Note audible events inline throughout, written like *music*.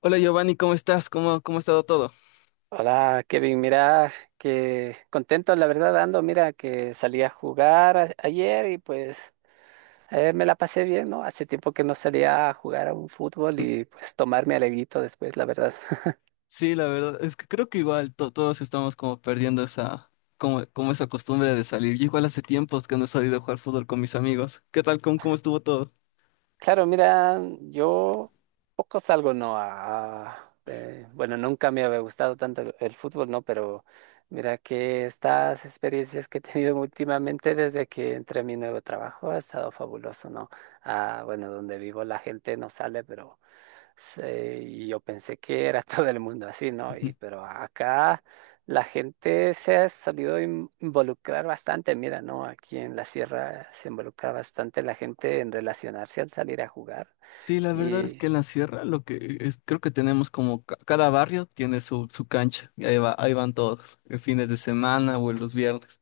Hola Giovanni, ¿cómo estás? ¿Cómo ha estado todo? Hola, Kevin, mira, que contento, la verdad, ando, mira, que salí a ayer y pues me la pasé bien, ¿no? Hace tiempo que no salía a jugar a un fútbol y pues tomarme alegrito después, la verdad. *laughs* Sí, la verdad, es que creo que igual todos estamos como perdiendo esa, como esa costumbre de salir. Yo igual hace tiempos que no he salido a jugar fútbol con mis amigos. ¿Qué tal? ¿Cómo estuvo todo? Claro, mira, yo poco salgo, ¿no? A, bueno, nunca me había gustado tanto el fútbol, ¿no? Pero mira que estas experiencias que he tenido últimamente desde que entré a mi nuevo trabajo ha estado fabuloso, ¿no? Ah, bueno, donde vivo la gente no sale, pero... Sí, y yo pensé que era *laughs* todo el mundo así, ¿no? Ujú. Y, pero acá la gente se ha solido involucrar bastante, mira, ¿no? Aquí en la sierra se involucra bastante la gente en relacionarse al salir a jugar. Sí, la verdad es Y que en la sierra lo que es, creo que tenemos como cada barrio tiene su, su cancha y ahí va, ahí van todos, en fines de semana o en los viernes.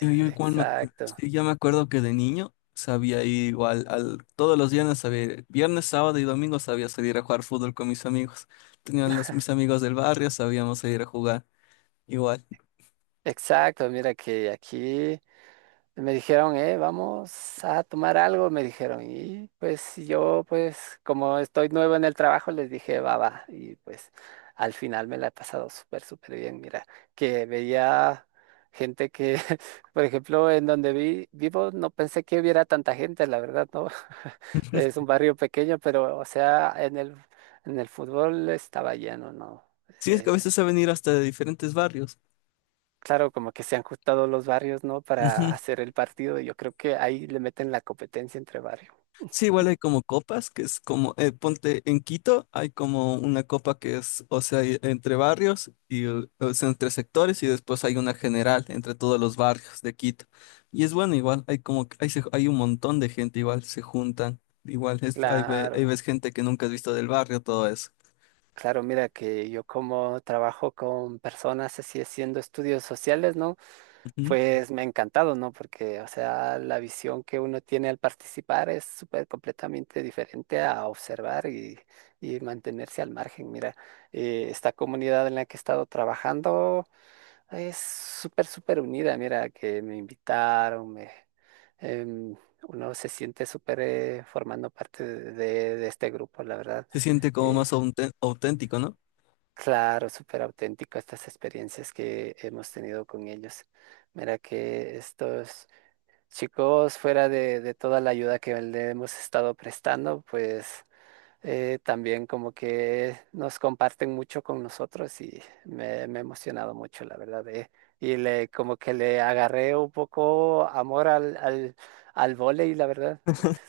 Yo igual me, exacto, sí, yo me acuerdo que de niño sabía ir igual al, todos los viernes sabía, viernes, sábado y domingo sabía salir a jugar fútbol con mis amigos. Tenían los, mis amigos del barrio, sabíamos salir a jugar igual. exacto, mira que aquí me dijeron, vamos a tomar algo, me dijeron. Y pues si yo, pues como estoy nuevo en el trabajo, les dije, va, va. Y pues al final me la he pasado súper, súper bien. Mira, que veía gente que, *laughs* por ejemplo, en donde vivo, no pensé que hubiera tanta gente, la verdad, ¿no? *laughs* Es un barrio pequeño, pero, o sea, en el fútbol estaba lleno, ¿no? Sí, es que a Eh, veces saben ir hasta de diferentes barrios. claro, como que se han juntado los barrios, ¿no? Para hacer el partido. Yo creo que ahí le meten la competencia entre barrios. Sí, igual hay como copas, que es como, ponte en Quito, hay como una copa que es, o sea, entre barrios y o sea, entre sectores y después hay una general entre todos los barrios de Quito. Y es bueno, igual, hay como, hay, hay un montón de gente, igual, se juntan, igual, es, hay, ahí Claro, ves gente que nunca has visto del barrio, todo eso. claro, mira que yo como trabajo con personas así haciendo estudios sociales, ¿no? Ujú. Pues me ha encantado, ¿no? Porque, o sea, la visión que uno tiene al participar es súper completamente diferente a observar y mantenerse al margen. Mira, esta comunidad en la que he estado trabajando es súper, súper unida. Mira, que me invitaron, em, uno se siente súper formando parte de, de este grupo, la verdad. Se siente como Eh, más auténtico, ¿no? claro, súper auténtico estas experiencias que hemos tenido con ellos. Mira que estos chicos, fuera de toda la ayuda que le hemos estado prestando, pues también como que nos comparten mucho con nosotros y me he emocionado mucho, la verdad. Y le, como que le agarré un poco amor al, al, al vóley, la verdad. Es-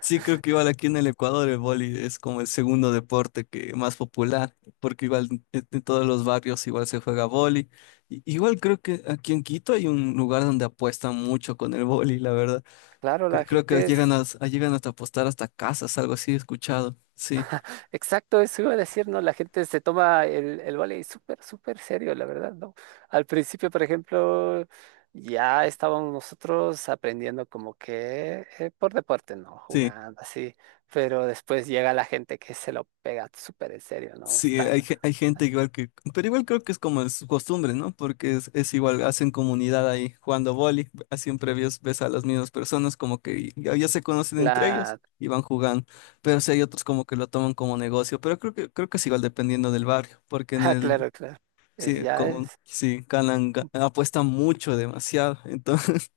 Sí, creo que igual aquí en el Ecuador el vóley es como el segundo deporte que más popular, porque igual en todos los barrios igual se juega vóley. Igual creo que aquí en Quito hay un lugar donde apuestan mucho con el vóley, la verdad. Claro, la Creo que gente llegan a, llegan hasta apostar hasta casas, algo así, he escuchado. Sí, exacto, eso iba a decir, ¿no? La gente se toma el vóley súper, súper serio, la verdad, ¿no? Al principio, por ejemplo, ya estábamos nosotros aprendiendo como que por deporte, ¿no? sí. Jugando así, pero después llega la gente que se lo pega súper en serio, ¿no? Sí, hay, Están, hay gente igual que, pero igual creo que es como es su costumbre, ¿no? Porque es igual, hacen comunidad ahí jugando vóley, siempre ves, ves a las mismas personas como que ya, ya se conocen entre ellos la... *laughs* y van jugando, pero sí hay otros como que lo toman como negocio, pero creo que es igual dependiendo del barrio, porque en Ah, el, claro, claro. Es, sí, ya como, es sí, ganan, apuestan mucho, demasiado, entonces,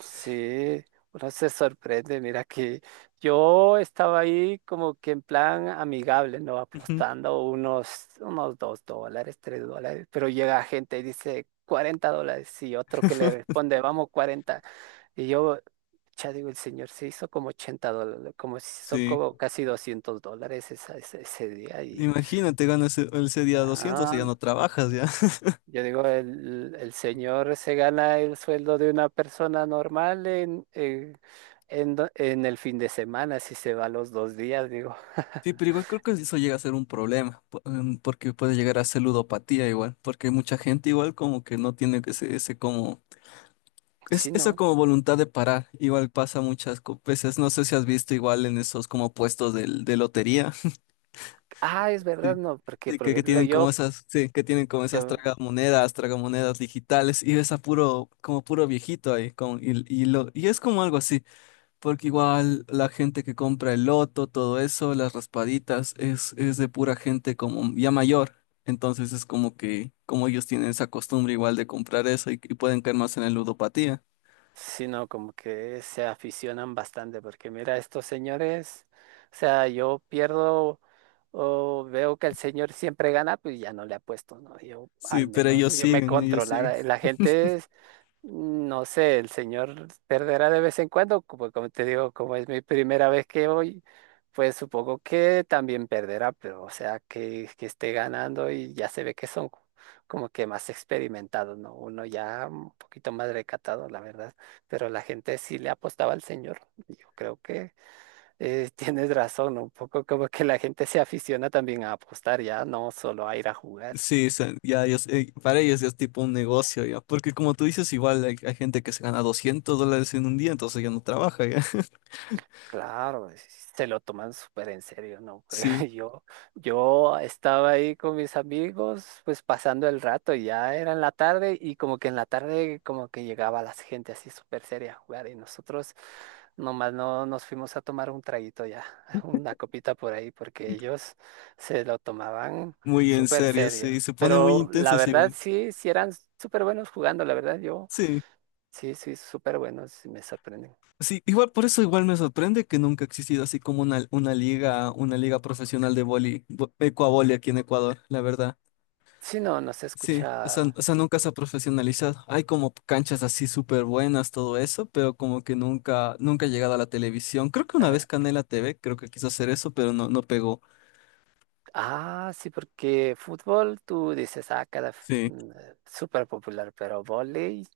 sí, uno se sorprende, mira que yo estaba ahí como que en plan amigable, ¿no? *laughs* Apostando unos $2, $3, pero llega gente y dice $40 y otro que le ujú, responde, vamos 40. Y yo, ya digo, el señor se hizo como $80, como se hizo sí, como casi $200 ese día y, imagínate, ganas ese, ese día 200 y ya ah, no trabajas. yo digo, el señor se gana el sueldo de una persona normal en, en el fin de semana, si se va los dos días, digo. Sí, pero *laughs* igual creo que eso llega a ser un problema, porque puede llegar a ser ludopatía igual, porque mucha gente igual como que no tiene ese, ese como, es, Sí, esa no. como voluntad de parar, igual pasa muchas veces, no sé si has visto igual en esos como puestos de lotería, *laughs* Ah, es verdad, sí, no, porque sí, por que ejemplo tienen como yo, esas, sí, que tienen como esas yo, tragamonedas, tragamonedas digitales, y ves a puro, como puro viejito ahí, con, y, lo, y es como algo así. Porque igual la gente que compra el loto, todo eso, las raspaditas, es de pura gente como ya mayor. Entonces es como que, como ellos tienen esa costumbre igual de comprar eso y pueden caer más en la ludopatía. sí, no, como que se aficionan bastante, porque mira, estos señores, o sea, yo pierdo o veo que el señor siempre gana, pues ya no le apuesto, ¿no? Yo Sí, al pero menos ellos yo me siguen, ellos siguen. controlara. La gente no sé, el señor perderá de vez en cuando, como, como te digo, como es mi primera vez que voy, pues supongo que también perderá, pero o sea, que esté ganando y ya se ve que son como que más experimentados, ¿no? Uno ya un poquito más recatado, la verdad, pero la gente sí le apostaba al señor. Yo creo que *laughs* tienes razón, ¿no? Un poco como que la gente se aficiona también a apostar, ya no solo a ir a jugar. Sí, o sea, ya ellos, para ellos ya es tipo un negocio ya. Porque como tú dices, igual hay, hay gente que se gana 200 dólares en un día, entonces ya no trabaja ya. *laughs* Claro, se lo toman súper en serio, ¿no? Sí, *laughs* yo, yo estaba ahí con mis amigos, pues pasando el rato, y ya era en la tarde y como que en la tarde como que llegaba la gente así súper seria a jugar y nosotros nomás no nos fuimos a tomar un traguito ya, *laughs* una copita por ahí, porque ellos se lo tomaban muy en súper serio, serio. sí, se pone muy Pero la intensos verdad igual. sí, sí eran súper buenos jugando, la verdad yo Sí. sí, sí, súper buenos, me sorprenden. Sí, igual por eso igual me sorprende que nunca ha existido así como una liga profesional de vóley, ecuavóley aquí en Ecuador, la verdad. Sí, no, no se Sí, escucha. o sea, nunca se ha profesionalizado. Hay como canchas así súper buenas, todo eso, pero como que nunca, nunca ha llegado a la televisión. Creo que una vez Canela TV, creo que quiso hacer eso, pero no, no pegó. Ah, sí, porque fútbol tú dices, ah, Sí. Súper popular, pero vóley,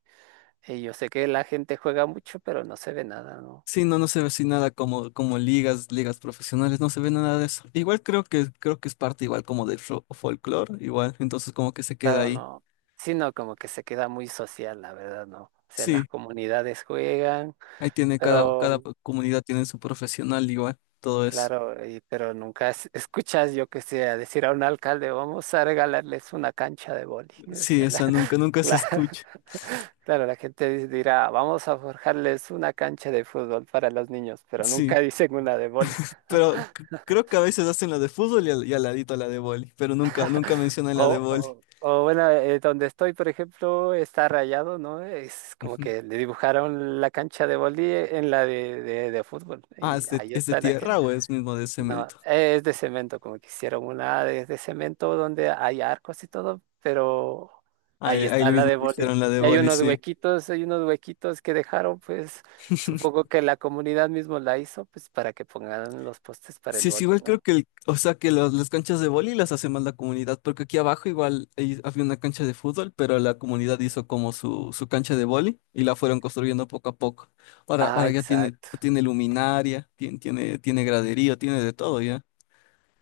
yo sé que la gente juega mucho, pero no se ve nada, ¿no? Sí, no, no se ve así nada como, como ligas, ligas profesionales, no se ve nada de eso. Igual creo que es parte igual como del folklore igual, entonces como que se queda Claro, ahí. no. Sino como que se queda muy social, la verdad, ¿no? O sea, las Sí, comunidades juegan, ahí tiene cada, pero cada comunidad tiene su profesional igual, todo eso. claro, pero nunca escuchas, yo que sé, a decir a un alcalde, vamos a regalarles una cancha de vóley. Sí, esa nunca, *laughs* nunca O sea, se Cla- escucha. *laughs* claro, la gente dirá, vamos a forjarles una cancha de fútbol para los niños, pero Sí, nunca *laughs* dicen una de boli. pero creo que a veces hacen la de fútbol y al ladito la de vóley, pero nunca, nunca mencionan la de vóley. O bueno, donde estoy, por ejemplo, está rayado, ¿no? Es como Ujú. que le dibujaron la cancha de boli en la de fútbol Ah, y ahí es de está la tierra gente. o es mismo de No, cemento? es de cemento, como que hicieron una de cemento donde hay arcos y todo, pero Ahí, ahí ahí está la mismo de le boli. hicieron la de Y vóley, sí. Hay unos huequitos que dejaron, pues supongo que la comunidad mismo la hizo, pues para que pongan los postes para el Sí, es boli, igual creo ¿no? que el, o sea que las canchas de vóley las hace más la comunidad, porque aquí abajo igual había una cancha de fútbol, pero la comunidad hizo como su cancha de vóley y la fueron construyendo poco a poco. Ahora, Ah, ahora ya tiene, exacto, tiene luminaria, tiene, tiene, tiene graderío, tiene de todo ya.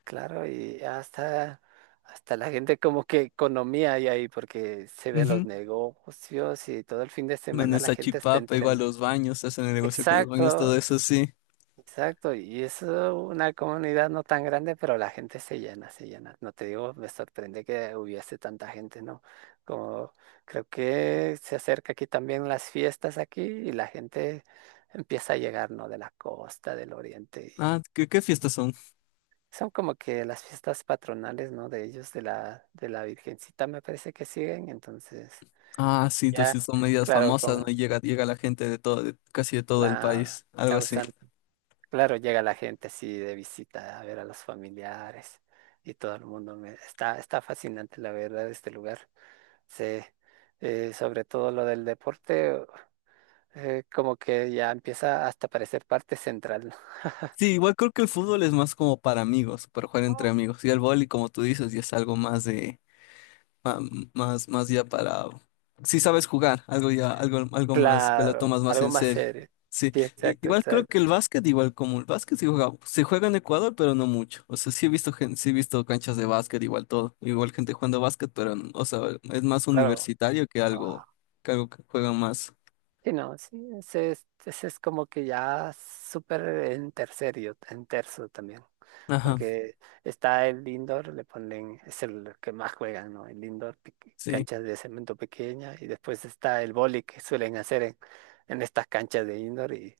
claro, y hasta, hasta la gente como que economía hay ahí, porque se ven Ujú. los negocios y todo el fin de En semana la esa gente está chipapa, igual entrenando. los baños, hacen el negocio con los baños, Exacto, todo eso, sí. exacto, y es una comunidad no tan grande, pero la gente se llena, se llena. No te digo, me sorprende que hubiese tanta gente, ¿no? Como creo que se acerca aquí también las fiestas aquí y la gente empieza a llegar, ¿no? De la costa, del oriente. Ah, ¿qué, qué fiestas son? Son como que las fiestas patronales, ¿no? De ellos, de la Virgencita, me parece que siguen. Entonces, Ah, sí, ya, entonces sí son medidas claro, famosas, ¿no? como Y llega, llega la gente de todo, casi de todo el la país, algo así. claro, llega la gente así de visita a ver a los familiares y todo el mundo me está, está fascinante la verdad este lugar. Sí, sobre todo lo del deporte, como que ya empieza hasta a parecer parte central, Sí, igual creo que el fútbol es más como para amigos, para jugar entre ¿no? amigos. Y el vóley, como tú dices, ya es algo más de, ma- más, más ya para, si sabes jugar, algo ya, algo, algo más que lo Claro, tomas más algo en más serio. serio. Sí, Sí, exacto, igual creo exacto. que el básquet, igual como el básquet se juega en Ecuador, pero no mucho. O sea, sí he visto sí he visto canchas de básquet, igual todo, igual gente jugando básquet, pero, o sea, es más Claro. universitario que algo, que algo que juegan más. Sí, no, sí, ese es como que ya súper en tercerio, en terzo también, Ajá. porque está el indoor, le ponen, es el que más juegan, ¿no? El indoor, Sí. canchas de cemento pequeña, y después está el vóley que suelen hacer en estas canchas de indoor,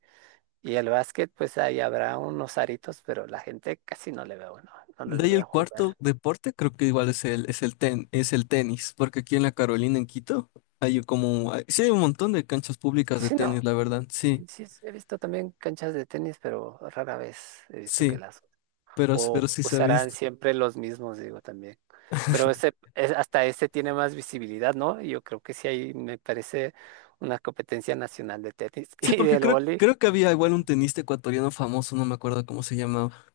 y el básquet, pues ahí habrá unos aritos, pero la gente casi no le veo, ¿no? No De le ahí veo el cuarto jugar. deporte, creo que igual es el, es el es el tenis, porque aquí en la Carolina, en Quito, hay como, sí hay un montón de canchas públicas de Sí, tenis, no, la verdad, sí, sí, sí, he visto también canchas de tenis, pero rara vez he visto que sí, las pero o sí se ha usarán visto. siempre los mismos, digo también. Pero ese, *laughs* hasta ese tiene más visibilidad, ¿no? Yo creo que sí ahí me parece una competencia nacional de tenis *laughs* Sí, y porque del creo, vóley. creo que había igual un tenista ecuatoriano famoso, no me acuerdo cómo se llamaba.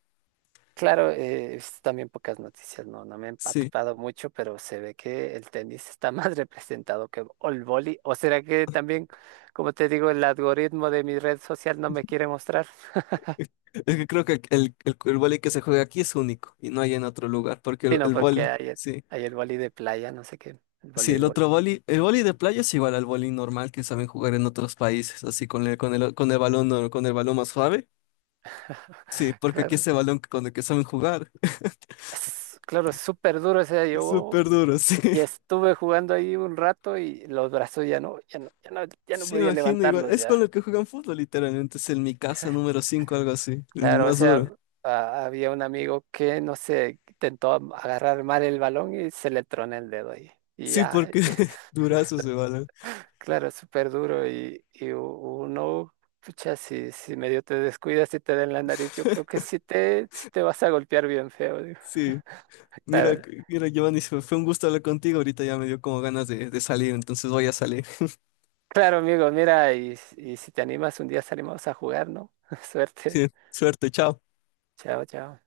Claro, he visto también pocas noticias, no, no me he Sí, empapado mucho, pero se ve que el tenis está más *laughs* representado que el vóley. ¿O será que también, como te digo, el algoritmo de mi red social no me quiere mostrar? *laughs* es que creo que el vóley que se juega aquí es único y no hay en otro lugar, porque Sino el porque vóley, hay, sí. hay el vóley de playa, no sé qué, el Sí, el voleibol. otro vóley, el vóley de playa es igual al vóley normal que saben jugar en otros países, así con el, con el, con el balón, no, con el balón más suave. Sí, *laughs* porque aquí Claro. ese balón con el que saben jugar *laughs* Claro, es súper duro ese día. es Yo súper duro, sí. y estuve jugando ahí un rato y los brazos ya no, ya no, ya no, ya no Sí, podía imagino igual. levantarlos Es con ya. el que juegan fútbol, literalmente. Es el mi casa número 5 algo así. El Claro, o más sea, duro. Había un amigo que, no sé, intentó agarrar mal el balón y se le tronó el dedo ahí. Y Sí, ya, porque *laughs* durazos de balón. *laughs* claro, es súper duro y, uno, pucha, si, si medio te descuidas y te den la nariz, yo creo que sí te vas a golpear bien feo. Digo. *laughs* Sí. Mira, Claro, mira, Giovanni, fue un gusto hablar contigo. Ahorita ya me dio como ganas de salir, entonces voy a salir. *laughs* claro, amigo, mira, y si te animas un día salimos a jugar, ¿no? *laughs* Suerte. Sí, suerte, chao. Chao, chao.